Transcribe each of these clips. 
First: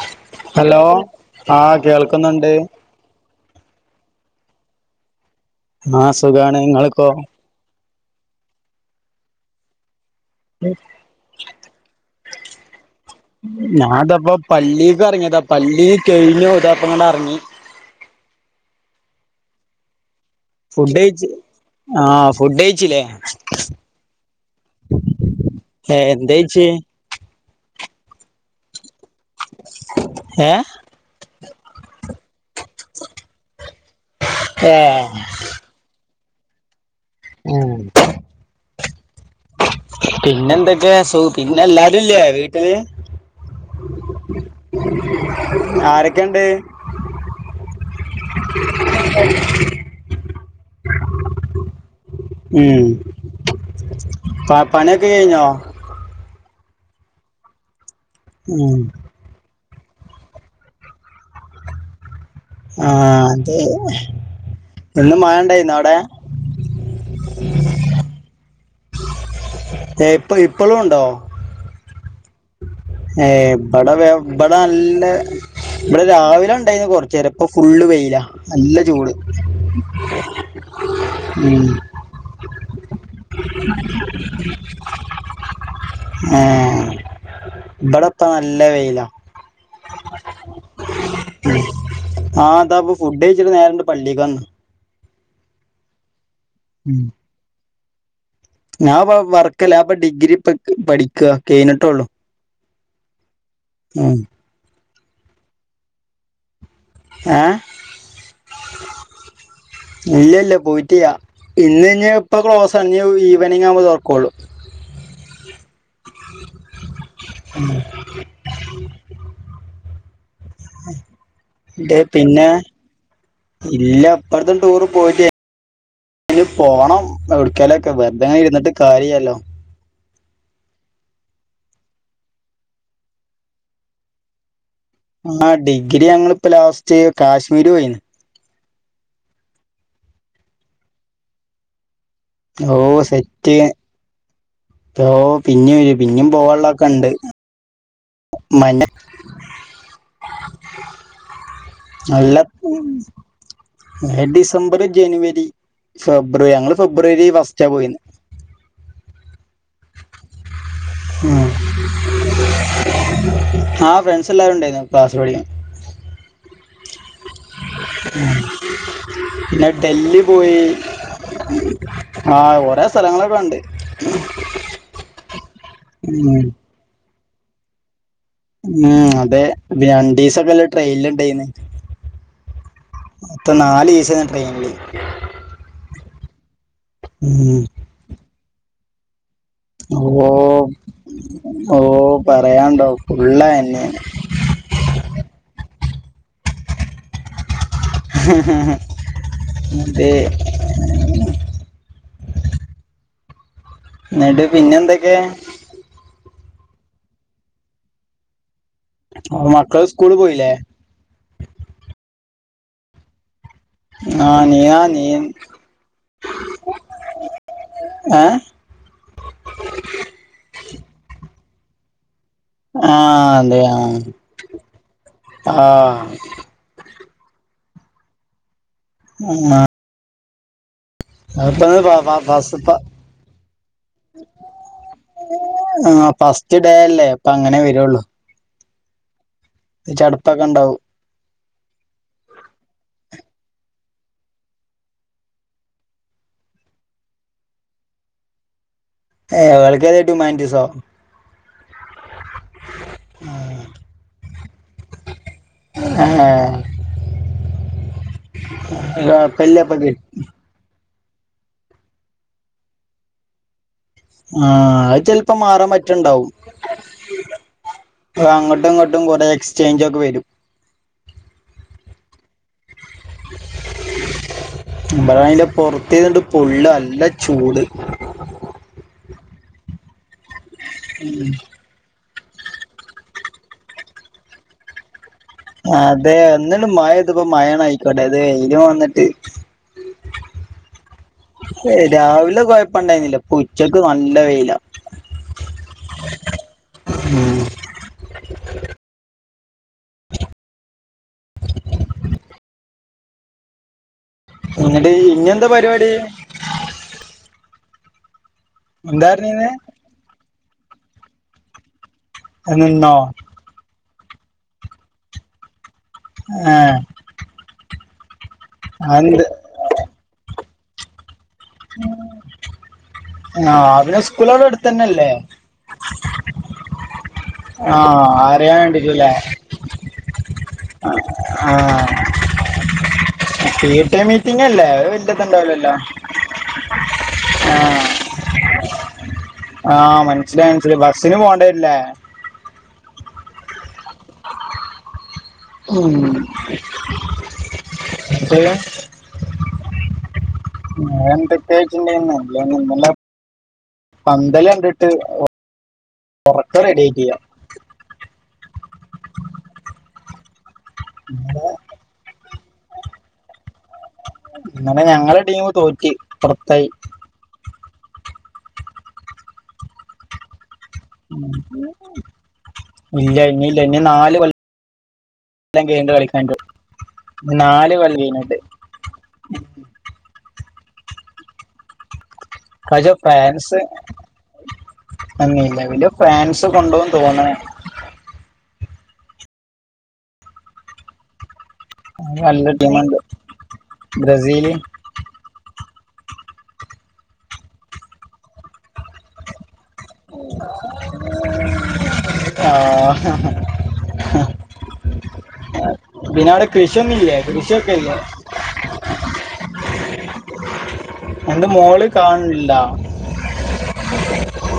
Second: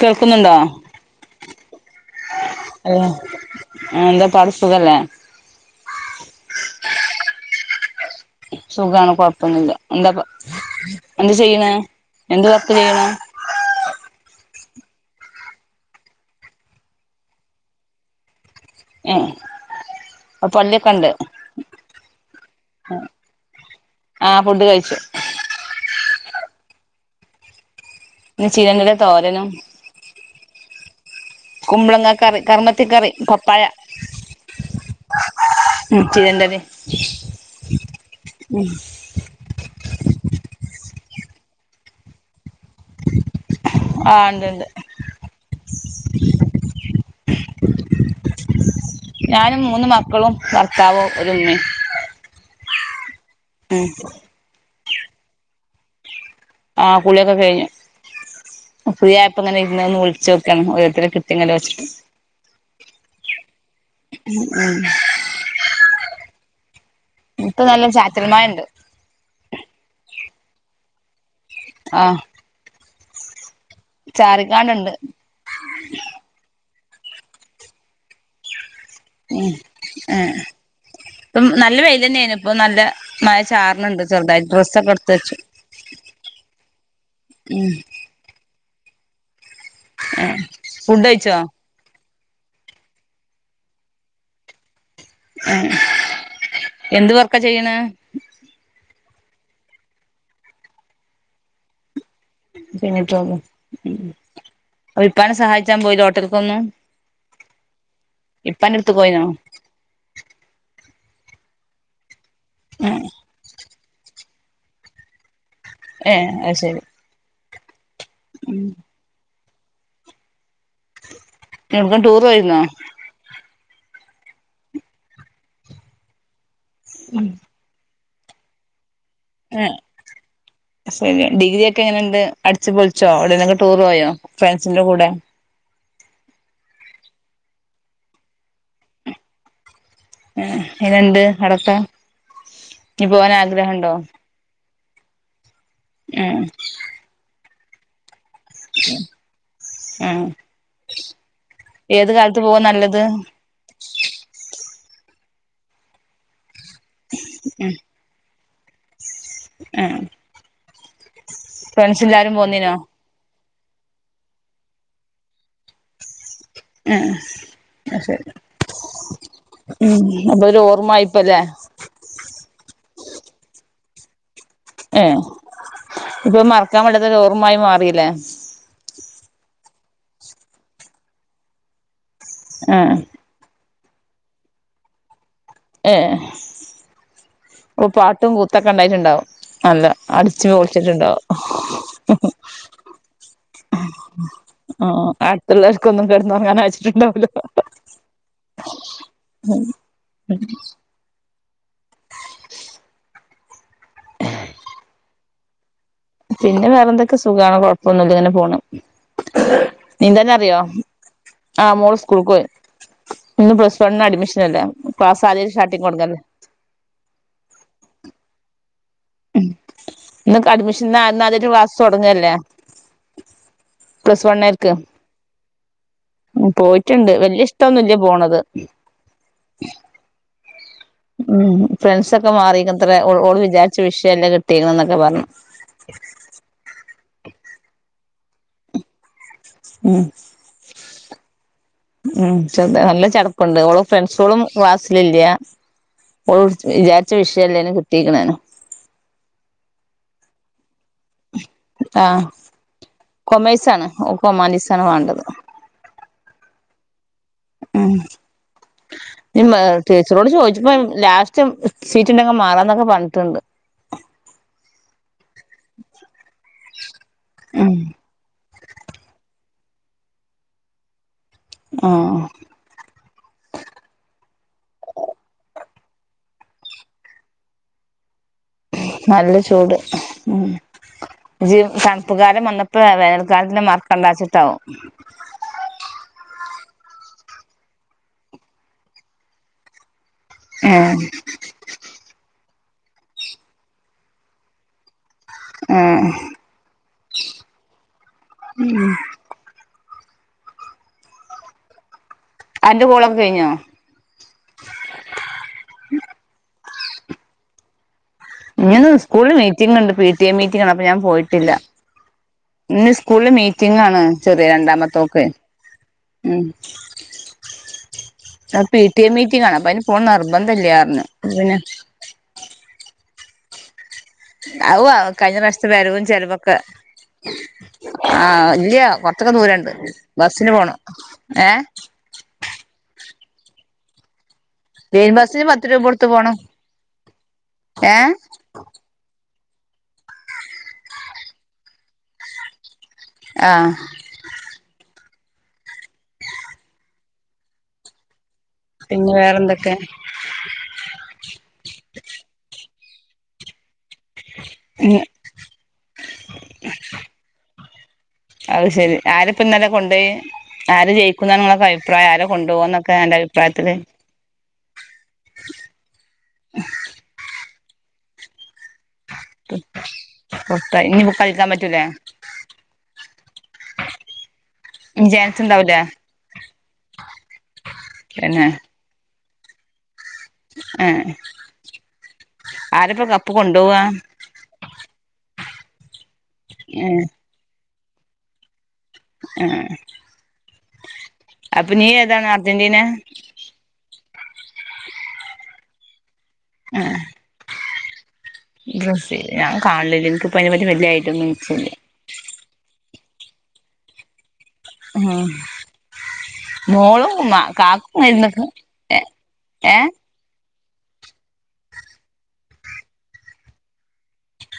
കേൾക്കുന്നുണ്ടോ ഹലോ ആഹ് കേൾക്കുന്നുണ്ട്. ഹലൊ. ആഹ് എന്താ പാട് സുഖല്ലേ? ആഹ് സുഖാണ്. ങ്ങെള്ക്കോ? സുഖണ് കൊഴപ്പൊന്നുല്ല. എന്താപ്പൊ എന്ത് ചെയ്ണെ. എന്ത് വർക്ക് ചെയ്ണെ? ഞാൻ താപ്പൊ പള്ളീ ക്കെർ ങ്ങിയതാ. പള്ളി ക്കെഴിഞ്ഞു താപ്പൊങ്ങടർങ്ങി. ഏഹ്. അപ്പൊ പള്ളി ഫുഡ് ഒക്കെണ്ട്. കഴിച്ച് ആഹ് ഫുഡൈഴിച്ചിലെ? ആ ഫുഡ് കഴിച്ചു ഏ എന്ത്‌യ്ച്ച് പിന്ന ചിരന്റെല തോരനും. ഏ കുമ്പളങ്ങ കറി കർമ്മത്ത് കറി കൊപ്പയ ഏ മും ചിരേന്റെലേം ഏഹ് മ് പിന്നെന്തൊക്കെയ സുഖ പിന്നെ എല്ലാരു ഇല്ലേ വീട്ടില് ആ ഉണ്ട് ഉണ്ട് ആരൊക്കെണ്ട് ഞാനും മൂന്നു മക്കളും ഭർത്താവും ഒരുമ്മയും ഉം ഉം പ പണിയൊക്കെ കഴിഞ്ഞോ ആഹ് കുളിയൊക്കെ കഴിഞ്ഞു ഉം ഫ്രീ ആയപ്പോ ഇങ്ങനെ ഇരുന്ന് ഒന്ന് വിളിച്ച് നോക്കിയണ് ഓരോരുത്തരെ കിട്ടിങ്കിൽ വെച്ചിട്ട് ആഹ് അതെ ഉം ഉം ഇന്ന് മഴയിണ്ടയിന്ന അവിടെ ഇപ്പൊ നല്ല ചാറ്റൽ മഴണ്ട് ഏഹ് ഇപ്പ ഇപ്പളും ഒണ്ടോ ആഹ് ഏഹ് ഇബിടെ വ ഇബടെ ചാറിക്കാണ്ടുണ്ട് നല്ലെ ഇബടെ രാവിലെ ഉണ്ടായിന്ന് കൊറച്ചേരം ഇപ്പൊ ഫുള്ള് വെയില നല്ല ചൂട് ഉം ആഹ് ഇപ്പം ഉം നല്ല വെയില് തന്നെയാണ് ഇപ്പൊ നല്ല മഴ ചാറനുണ്ട് ചെറുതായി ഡ്രസ്സൊക്കെ എടുത്ത്‌ വെച്ചു ആഹ് ഉം ഇവടപ്പ നല്ല വെയില ഏ ഫുഡ് കഴിച്ചോ ആഹ് ഇതാപ്പൊ ഫുഡ് കഴിച്ചിട്ട് നേരണ്ട് പള്ളിക്ക്‌ വന്ന് ഉം ഉം എന്ത് വർക്ക ചെയ്യണേ ഞാൻ ഇപ്പ വർക്കല്ലാ ഞാഇപ്പം ഡിഗ്രി ഇപ്പ പഠിക്ക കഴിഞ്ഞിട്ടേള്ളു കഴിഞ്ഞിട്ടേള്ളൂ ഉം ഉപ്പാനെ സഹായിച്ചാൻ പോയിലെ ഹോട്ടൽക്കൊന്നും ഏഹ് ഇപ്പന്റെടുത്ത് പോയിനോ ഇല്ല ഇല്ല പോയിട്ടില്ല ഇന്ന് ഇനി ഇപ്പ ക്ലോസ്സാണ് ഇനി ഈവനിങ് ആവുമ്പോ തുറക്കുള്ളൂ ഏഹ് അയ്ശരി ഉം ഉം എന്തേ എവിടേക്കും ടൂർ പിന്നെ പോയിരുന്നോ ഇല്ല ഇപ്പടുത്തൊന്നും ടൂറ് പോയട്ടില്ല ഇനി പോണം എവിടുക്കേലൊ ക്കെ വെറുതെങ്ങന ഇരുന്നിട്ട് കാര്യലല്ലോ എഹ് അയ് ശരിയ ഡിഗ്രിയൊക്കെ എങ്ങനെയുണ്ട്? അടിച്ച് പൊളിച്ചോ അവിടെന്നൊക്കെ ടൂർ പോയോ? ഫ്രണ്ട്സിന്റെ കൂടെ ആഹ് ഡിഗ്രി ഞങ്ങളിപ്പ ലാസ്റ്റ് കാശ്മീർ പോയിന്ന് ആഹ് എങ്ങനണ്ട് അവിടൊക്ക? ഓഹ് സെറ്റ് ഓഹ് പിന്നിം [unintelligible] പിന്നിം ഉം പോവള്ളൊക്കെ ഉണ്ട് മഞ്ഞ എ ഏത് കാൽത്ത് പോവാ നല്ലത്? ഏ ഡിസംബർ ജനുവരി ഫെബ്രുവരി ഞങ്ങള് ഫെബ്രുവരി ഫസ്റ്റാപോയിന്ന്. എ ഏഹ് ഉം പോന്നീനോ ആഹ് ഫ്രണ്ട്സെല്ലാരും ഉണ്ടായിരുന്നു ക്ലാസില് പഠി എ എഹ് അയ് ശരി പിന്നെ ഉം അപ്പൊരോർമ്മാ യിപ്പല്ലേ. ആഹ് ഒറേ സ്ഥലങ്ങളൊക്കെ കണ്ട് ഏഹ് ഉം ത്‌പ്പം മറക്കാൻ പറ്റാത്ത ഒരോർമായി മാറില്ലേ ന്നെ അതെ രണ്ടീസൊക്കെല്ല ട്രെയിന്ൽ ണ്ടായിന്ന് ഏഹ് മൊത്തം നാലിസ ഞാൻ ട്രെയിൻല് ഏ ഏഹ് ഉം ഉം ഓഹ് പാട്ടും കൂത്തൊക്കെ ണ്ടായിട്ടുണ്ടാവും. അല്ല ഓ അടിച്ചു പൊളിച്ചിട്ടുണ്ടാവും ഓ പറയാണ്ടോ ഫുള്ള് തന്നെയാണ് ആ ആഹ് അടുത്തുള്ളർക്കൊ ന്നും കെടന്നൊർങ്ങാൻ അയച്ചിട്ടുണ്ടാവുല്ല അതെ ന്നിട്ട് പിന്നെന്തൊക്കെയാ? പിന്നെ വേറെന്തക്കെ സുഖാണ് കൊഴപ്പൊന്നുല്ല ങ്ങനെ പോണ്. മക്കള് സ്കൂള് പോയില്ലേ നീന്താനറിയോ? ആഹ് മോൾ സ്കൂൾക്ക് പോയി ഇന്ന് പ്ലസ് വൺ ആ നീ അഡ്മിഷനല്ലേ ആ ക്ലാസ് ആദ്യായിട്ട് സ്റ്റാർട്ടിങ് തൊടങ്ങല്ലെ ഏഹ് ഇന്നൊക്കഡ്മിഷൻ [unintelligible] ക്ലാസ് തുടങ്ങല്ലേ ആഹ അതെയ പ്ലസ് വണ്ണേർക്ക് ആഹ് റ്റണ്ട് വല്യഷ്ടൊന്നുല്ല പോണത്. [unintelligible] ഉം അപ്പൊ ഫ്രണ്ട്സൊക്കെ മാറിക്കത്രെ ഓള് ഓള് വിചാരിച്ച വിഷയല്ല കിട്ടിയത് ന്നൊക്കെ പറഞ്ഞു. ആഹ് ഫസ്റ്റ് ഡേ അല്ലേ അപ്പ ങ്ങനെ വരുള്ളു. ഉം ഒരചടപ്പൊക്കെ ണ്ടാവും. ഉം ചെറു നല്ല ചടപ്പുണ്ട് ഓള ഫ്രണ്ട്സുകളും ക്ലാസിലില്ല ഓള് ൾ വിചാരിച്ച വിഷയല്ലേലൊ കിട്ടിക്ക്ണാനു ഏഹ് ഓൾക്ക് ഏതാ ഹുമാനിറ്റിസോ? ആഹ് കോമേഴ്‌സാണ് ഓക്ക് ഹുമാനിറ്റീസാണ് വേണ്ടത് ഏ ഉം നി കുഴപ്പമില്ല മെ ഇപ്പൊ കി- ടീച്ചറോട് ചോദിച്ചപ്പം ലാസ്റ്റ് സീറ്റ്ണ്ടെങ്കി മാറാന്നൊക്കെ പർഞ്ഞിട്ടുണ്ട്. ആഹ് അത് ചെൽപ്പം മാറാൻ പറ്റണ്ടാവും ഉം അ അങ്ങോട്ടും ഇങ്ങോട്ടും കൊറെ എക്സ്ചേഞ്ച് ഒക്കെ വരും ആഹ് [unintelligible] പൊറത്തിരുന്നിട്ട് പൊള്ള അല്ല ചൂട് നല്ല ചൂട് ഉം ഉം ജ് തണുപ്പ് കാലം വന്നപ്പൊ വേനൽക്കാലത്തിനെ മർക്കണ്ടച്ച്ട്ടാവും അതേ ഒന്ന്ണ്ട് മഴെയ്തപ്പൊ മഴണ് അയ്ക്കോട്ടെ അത് [unintelligible] വന്നിട്ട് ആഹ് ഏഹ് രാവില കൊഴപ്പണ്ടായ്ന്നില ഇപൊ ഉച്ചക്ക് നല്ല വെയില ഉം ഉം ഉം അന്റ കോളൊക്ക കഴ്ഞ്ഞോ എന്നിട്ട് ഇഞി എന്ത പരുപാടി ഇങ്ങന്ന് എന്താ സ്കൂളില് പറഞ്ഞീന്നെ മീറ്റിംങ് ഇണ്ട് പീ ട്ടീ എ മീറ്റിങ്ങാണ് അപ്പൊ ഞാൻ പോയിട്ടില്ല ഇന്ന് നിന്നോ സ്കൂളില് മീറ്റിംഗാണ് ചെറിയ രണ്ടാമത്തോക്കെ ഉം ഏഹ് ആഹ് പീ ട്ടീ എ അതെന്ത് മീറ്റിംഗാണ് അപ്പൊ പോണം നിർബന്ധല്ല്യാര്ഞ് അപൊ പിന്നെ ആഹ് അവര സ് അവു ആഹ് കഴിഞ്ഞ പ്രാവശ്യത്തെ വരവും ചെലവൊക്ക ആഹ് അറിയാൻ ഇല്ല്യ വേണ്ടിട്ടല്ലേ കൊറ്ച്ചൊക്ക ദൂരണ്ട് ബസ്സിന് പോണം ഏഹ് ഫ്രീടൈമി ട്ടിനല്ലേ ഒരു ലൈൻ ബസ്സിന് പത്ത് വല്യത്ണ്ടാവുലല്ലൊ രൂപ കൊടുത്ത് പോണം ആഹ് ഏ ആഹ് മൻസ്സിലായി മൻസില ബസ്സിന് പോണ്ടെര്ലേ ആഹ് ഉം പിന്നെ പിന്നെ വേറെന്തൊക്കെ വേറെന്തെക്കൊയ്ചിണ്ടെങ്കി നല്ലന്നെ ഇന്നലെ പന്തളി കണ്ടിട്ട് ഉം ഒറക്കം റെഡിയായ്ട്ടിയ അഹ് ശെരി ആരപ്പ ഇന്നലെ കൊണ്ടോയി ആര് ജയിക്കുംന്ന ഇങ്ങളെ ഫൈ പ്പാരെ കൊണ്ടോവാന്നൊക്ക അന്റെ അഭിപ്രായത്തില് ഇന്നലെ ഞങ്ങള ട്ടീമ് തോറ്റ് പൊറത്തായി പൊർത്തായി ഇല്ല്യ ഇഞ്ഞില്ല്യ ഇഞി നാല് കൊല്ല ജാൻസ് ല്ലം ഉണ്ടാവൂലേ കഴിഞ്ഞിട്ട് കളിക്കാറ്റൊള്ളു ഇഞി നാല് കൊല്ലം കേഞ്ഞിട്ട് പിന്നെ ആഹ് ആരപ്പ കപ്പ് കൊണ്ടോവാ നിലവില് ഫ്രാൻസ് കൊണ്ടോവും ഏഹ് തോന്ന്ണ് ആഹ് അപ്പൊ നീ ഒര് ഏതാണ് നല്ല അർജന്റീന ടീമാണ് ബ്രസീല് ഏഹ് ബ്രെസില് ഞാൻ കാൺലില്ല്യ ഇനിക്കിപ്പ അയിനെപറ്റി വല്ല്യ ഐഡിയൊന്നും ഇചില്ല ആഹ് ഉം പിന്നെ അവിടെ കൃഷിയൊന്നും മോളും ഇല്ലേ കൃഷിയൊക്കെ ഇല്ലേ കാക്കും ഇരുന്നൊക്ക ഏഹ് ഏഹ് എന്ത് മോള് കാൺലില്ലാ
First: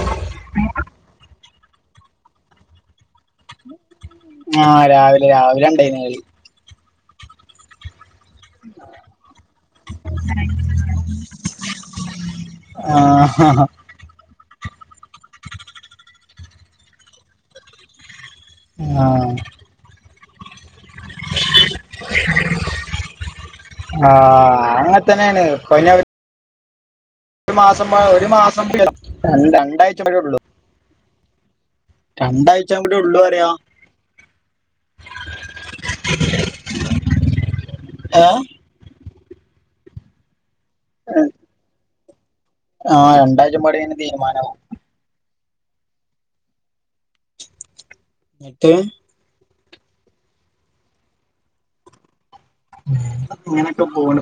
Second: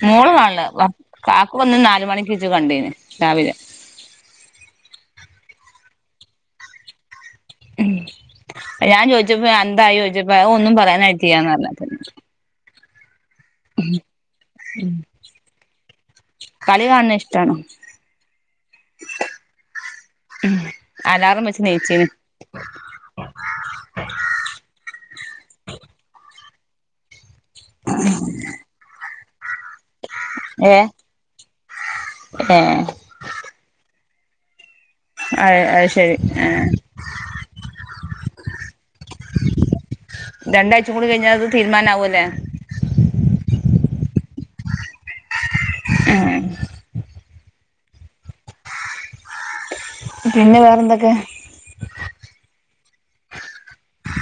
മോള് കാണല് കാക്കുവന്ന് നാല്മണിക്കീച്ച് കണ്ടീന്ന് രാവിലെ ആഹ് രാവിലെരാവിലെണ്ടായിന്കളി ഉം ഞാൻചോയിച്ചപ്പോഎന്തായിചോയിച്ചപ്പോഅഹ് ഒന്നുംപറയാനായിട്ടില്ല്യന്നറിഞ്. ആഹ് ആഹ് കളികാൺണയിഷ്ടാണ് ആഹ് ഉംഅലാറംവെച്ച്ണിചിന്ന് ആഹ്അങ്ങത്തന്നേണ്ഇപ്പഞ്ഞ ഒരു മാസം ഒരു മാസം [unintelligible] രണ്ടാഴ്ചയെ ഉള്ളൂ ഏഹ് ഏഹ് രണ്ടാഴ്ചകൂടിയൊള്ളുഅറിയാ അയ്അയ്ശെരിആഹ് ഏ രണ്ടാഴ്ചകൂടികഴിഞ്ഞാലത് തീരുമാനമാവുല്ലേ ആ്ഹ് രണ്ടാഴചപാടിയെയ്നതീരുമാനവും ആഹ് ന്ന്ട്ട് പിന്നെവേറെന്തൊക്കെ ഇങ്ങനൊക്കെപോണ്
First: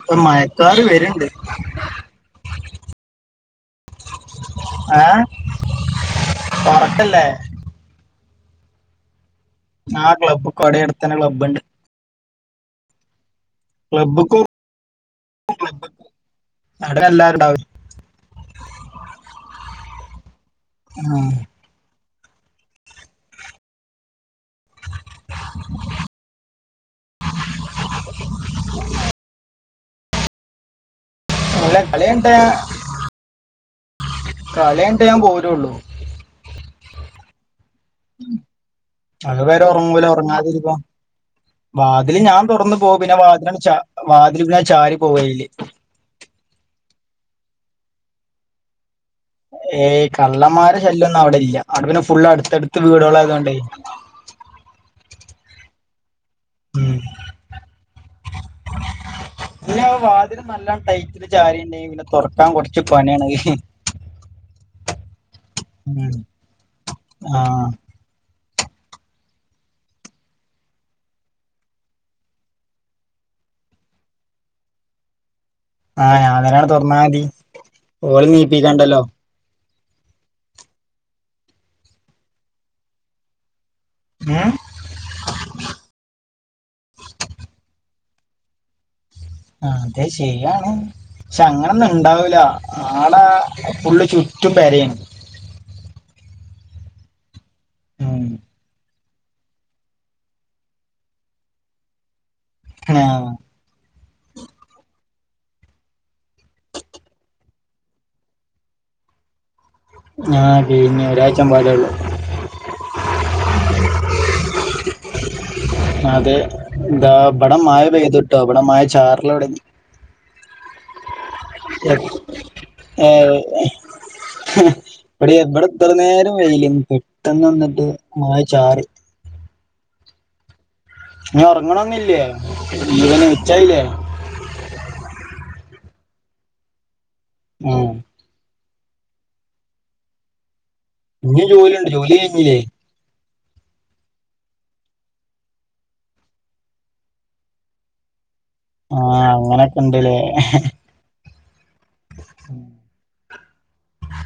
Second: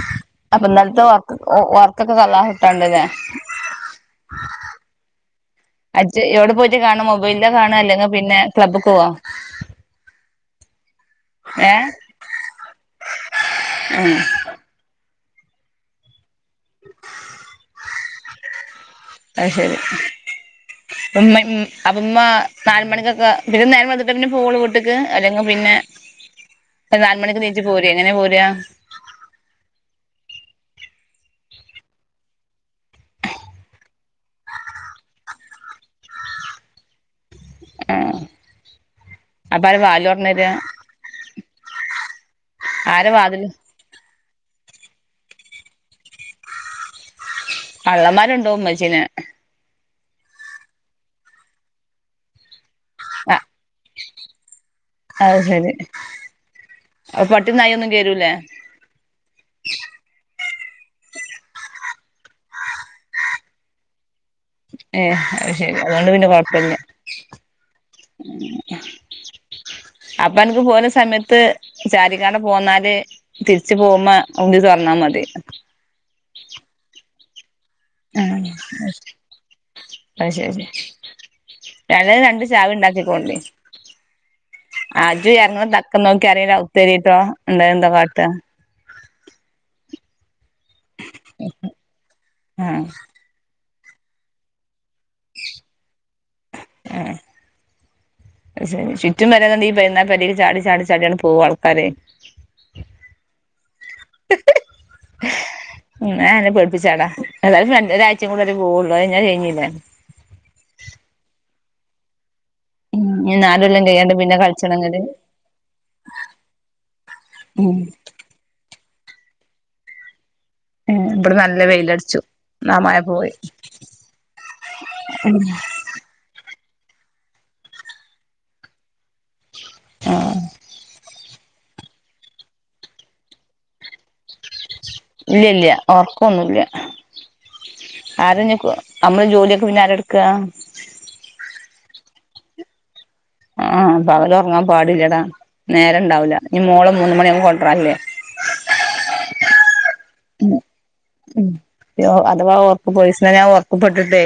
അപ്പൊഇന്നലത്തെഒർക്ക്ഒർക്കൊക്കെകളാഅ‌വീട്ടാണ്ടല്ലേ അ്ജ്എവിടെപോയിട്ട്കാണമൊബൈലകാണാഅല്ലെങ്കിപിന്നെ ഏ ഉറക്കല്ലേ ക്ലബ്ബ്പോവോ ആക്ലബ്കൊടെടുത്തേന്നേക്ലബ്ണ്ട് ഏ ഉം ക്ലബ്ബ്ക്ക് ആണ്ട് പോവുംഅവിടെ എല്ലാരുണ്ടാവും അത് ശെരി ഉം. ഉമ്മ അപ്പ ഉമ്മ നാല് മണിക്കൊക്കെ പിന്നെ നേരം വെള്ത്ത്ട്ടന്നെ പോവൊള്ളൂ വീട്ടിക്ക് അല്ലെങ്കിൽ പിന്നെ നാല് മണിക്ക് നീറ്റ് പോരെ എങ്ങനെ പോരേ നല്ല കളിണ്ടെ കളിണ്ടേൽ ഞാൻ പോരുള്ളൂ ആ അത് വരെ അപ്പൊ ആരാ വാതില് ഉറങ്ങൂല തുറന്ന് തരാ ഉറങ്ങാതിരിക്കും വാതില് ഞാൻ തുറന്ന് പോക പിന്നെ വാതില് ച വാതിൽ പിന്നെ ചാരി പോവല് കള്ളന്മാരൊണ്ടോവും ഇമ്മച്ചിനെ ഏയ് കള്ളമ്മാരെ ശല്യോന്നും അവിടെ ഇല്ല അവിടെ പിന്നെ ഫുള്ള് അടുത്തടുത്ത് വീടുകളായത് ആ കൊണ്ടേ അത് ശരി ഉം അപ്പൊ പട്ടിം നായി ഒന്നും കേരൂലേ ഇനി ആ വാതില് നല്ല ടൈറ്റില് ചാരി ഉണ്ടെങ്കിൽ പിന്നെ തുറക്കാൻ കുറച്ച് പണി ആണ് ഏ അത് ശരി അതുകൊണ്ട് ഉം. പിന്നെ കൊഴപ്പല്ല ആ അപ്പൊ അനക്ക് പോര്ണ സമയത്ത് ചാരികാണ്ട് പോന്നാല് തിരിച്ചു പോകുമ്പോ ഉന്തി തുറന്നാൽ മതി ആഹല് ഞാൻ തന്നെയാണ്ട് തൊറന്നാൽ മതി ഓള് ആഹ് അഹ് നീപ്പിക്കണ്ടല്ലോ അത് ശരി ഏതായാലും രണ്ട് ചാവി ഉണ്ടാക്കിക്കോണ്ടി ഉം ആഹ് ഇജ് എറങ്ങണ തക്കം നോക്കി ആരെങ്കിലും ഔത്ത് കേറീട്ടോ ഉണ്ടായിരുന്നെങ്കിൽ എന്താട്ട ആഹ് അത് ശര്യാണ് പക്ഷെ അങ്ങനൊന്നും ഇണ്ടാവൂല ആഹ് ആടെ ഫുള്ള് ചുറ്റും പെരേണ് ഏ ഹ് ഉം. അത് ശരി ചുറ്റും പെര ആണെങ്കിൽ ഈ പെരീന്ന് ആ പെരേക്ക് ചാടി ചാടി ചാടിയാണ്ട് പോകും ആൾക്കാര് ആഹ് ഉംഞാൻ അന്നെ പേടിപ്പിച്ചാടാ എന്തായാലും ഒരാഴ്ച്ചയും കൂടെ അല്ലെ ഇജ്‌ പോവള്ളൂ അത് കയിഞ്ഞാ കഴിഞ്ഞില്ലേ ആ എടീ ഇഞ് ഒരാഴ്ച്ച പാടെ ഒള്ളൂ ഇഞ്ഞ് നാലൊല്ലം കയ്യണ്ടേ പിന്നെ കളിച്ചണങ്കില് അതെ ഇന്താ ഇവിടെ ഉം മഴ പെയ്ത്ട്ടോ ഇവിടെ മഴ ചാറലൊട്ങ്ങി ഉം ഇവിടെ നല്ല വെയിലടിച്ചു ഇന്നാ മഴ ഏ, പോയി ഇവിടെ ഇവിടെ ഇത്ര നേരം വെയിലയ്നി പെട്ടെന്ന് വന്നിട്ട് മഴ ചാറി ആഹ് ഇങ്ങൾ ഉറങ്ങണൊന്നില്ലേ ഉച്ചായീലെ ഇല്ല ഇല്ല ഒർക്കൊന്നുല്ല ഉം ആര ഇഞ്ഞ് നമ്മളെ ജോലിയൊക്കെ പിന്നാര എടുക്ക ഇഞ് ജോലി ഉണ്ടോ ജോലി കഴിഞ്ഞില്ലേ ആഹ് പകല് ഉറങ്ങാൻ പാടില്ലടാ നേരം ഉണ്ടാവൂല ഇനി മോളെ മൂന്ന് മണി ആവുമ്പോ കൊണ്ട്രാരാൻ ഇല്ലേ ആഹ് അങ്ങനെയൊക്കെ ഇണ്ടല്ലേ ഉം അഥവാ ഒർങ്ങി പോയി ഒരീസം ഞാൻ ഒർക്ക്പ്പെട്ടിട്ടേ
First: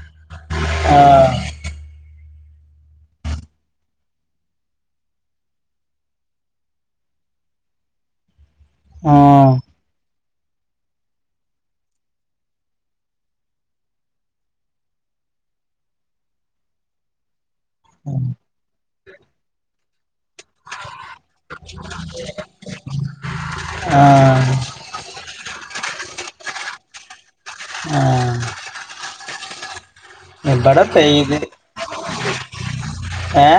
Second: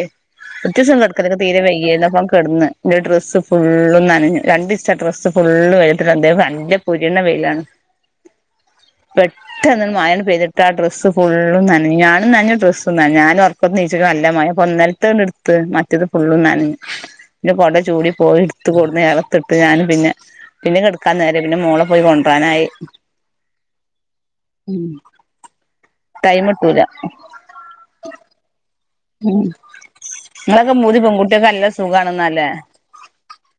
കൊർച്ചീസം ആ [unintelligible] എനിക്ക് തീരെ വെയ്യായിരുന്നു അപ്പൊ കിടന്ന് എന്റെ ഡ്രസ്സ് ഫുള്ളും നനഞ്ഞു രണ്ട് ദിവസത്തെ ഡ്രസ് ഫുള്ള് വെയ്ലത്തിട്ട് [unintelligible] നല്ല പൊരിണ വെയിലാണ് ആ പെട്ടന്ന് മയാണ്ട് പെയ്തിട്ട് ആ ഡ്രസ്സ് ഫുള്ള നനഞ്ഞു ഞാനും നനഞ്ഞു ഡ്രെസ്സും നനഞ്ഞു ഞാൻ ഉറക്കത്ത്ന്നീച്ചപ്പൊ നല്ല മഴ അപ്പൊ ഇന്നലത്ത് ഇടുത്ത് മറ്റത് ഫുള്ളും നനഞ്ഞ് എന്റെ കുട ചൂടി പോയി എടുത്ത് കൊടന്ന് ഇറയത്തിട്ട് ഞാനും പിന്നെ പിന്നെ കിടക്കാൻ നേരല്ല പിന്നെ മോളെ പോയി കൊണ്ടരാനായി ആഹ് ഉം ടൈമ് കിട്ടൂല ആഹ് ഉം ഇങ്ങളൊക്കെ ഇവിടെ പൂതി പെയ്ത് പെൺകുട്ടികൾക്ക് നല്ല സുഖാണെന്നല്ലേ ഏ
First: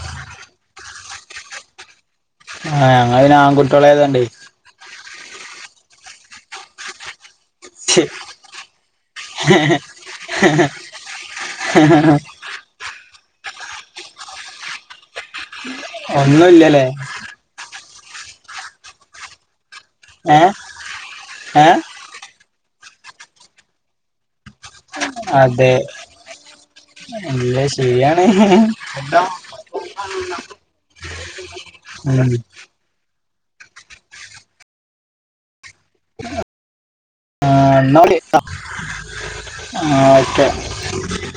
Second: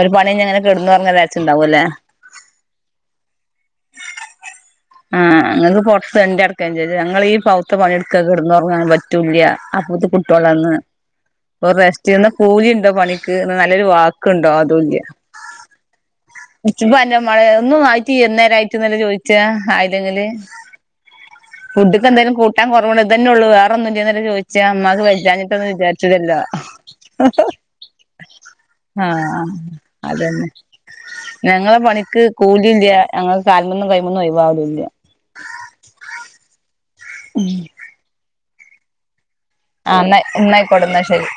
ഒരു പണി കയ്ഞ്ഞ് ഇങ്ങനെ കെടന്നൊറങ്ങാന്ന് വിചാരിച്ചുണ്ടാവുംലേ ആഹ് ഞങ്ങള് പിന്നെ ആൺകുട്ടികളായതോണ്ടെ ആഹ് ഇങ്ങക്ക് പൊറത്ത് തെണ്ടി നടക്കേ ചെയ്യാ ഞങ്ങളീ ട്ത്തെ പണിയെടുക്ക കെടന്ന് ഒറങ്ങാനും പറ്റുല്ല്യ അപ്പൊത്തെന് കുട്ട്യാളെന്ന് ഒരു റെസ്റ്റെന്ന് കൂലിണ്ടോ പണിക്ക് എന്നാ നല്ലൊരു വാക്ക്ണ്ടോ അതുല്യ ഒന്നും ഇല്ലലെ മയ ഒന്നും ആയിട്ടില്ലി ഇന്നേരായിട്ട് ഇന്നല്ലേ ചോയിച്ച ആയില്ലെങ്കില് ഏ ഏ ഫുഡ് തെന്തേലും കൂട്ടാൻ കൊറവുണ്ട് ഇതന്നെ ഒള്ളൂ വേറൊന്നുല്ലേന്ന് ചോയ്ച്ച ഇമ്മാക്ക് വെജ്ജാഞ്ഞിട്ടല്ലേന്ന് അതെ വിചാരിച്ചൂല്ലല്ലോ ഇല്ല ശരിയാണ് എന്ത ആഹ് അതന്നെ ഞങ്ങളെ പണിക്ക് ഉം. കൂലില്ല്യ ഞങ്ങളെ കാൽമന്നും കയ്മന്നും ഒഴവാവലൂല്ല്യ ഉം ആഹ് എന്നാ വിളിക്കാം ആഹ് ന്ന ഇന്നാ ആയിക്കോട്ടെ ഇന്നാ ശരി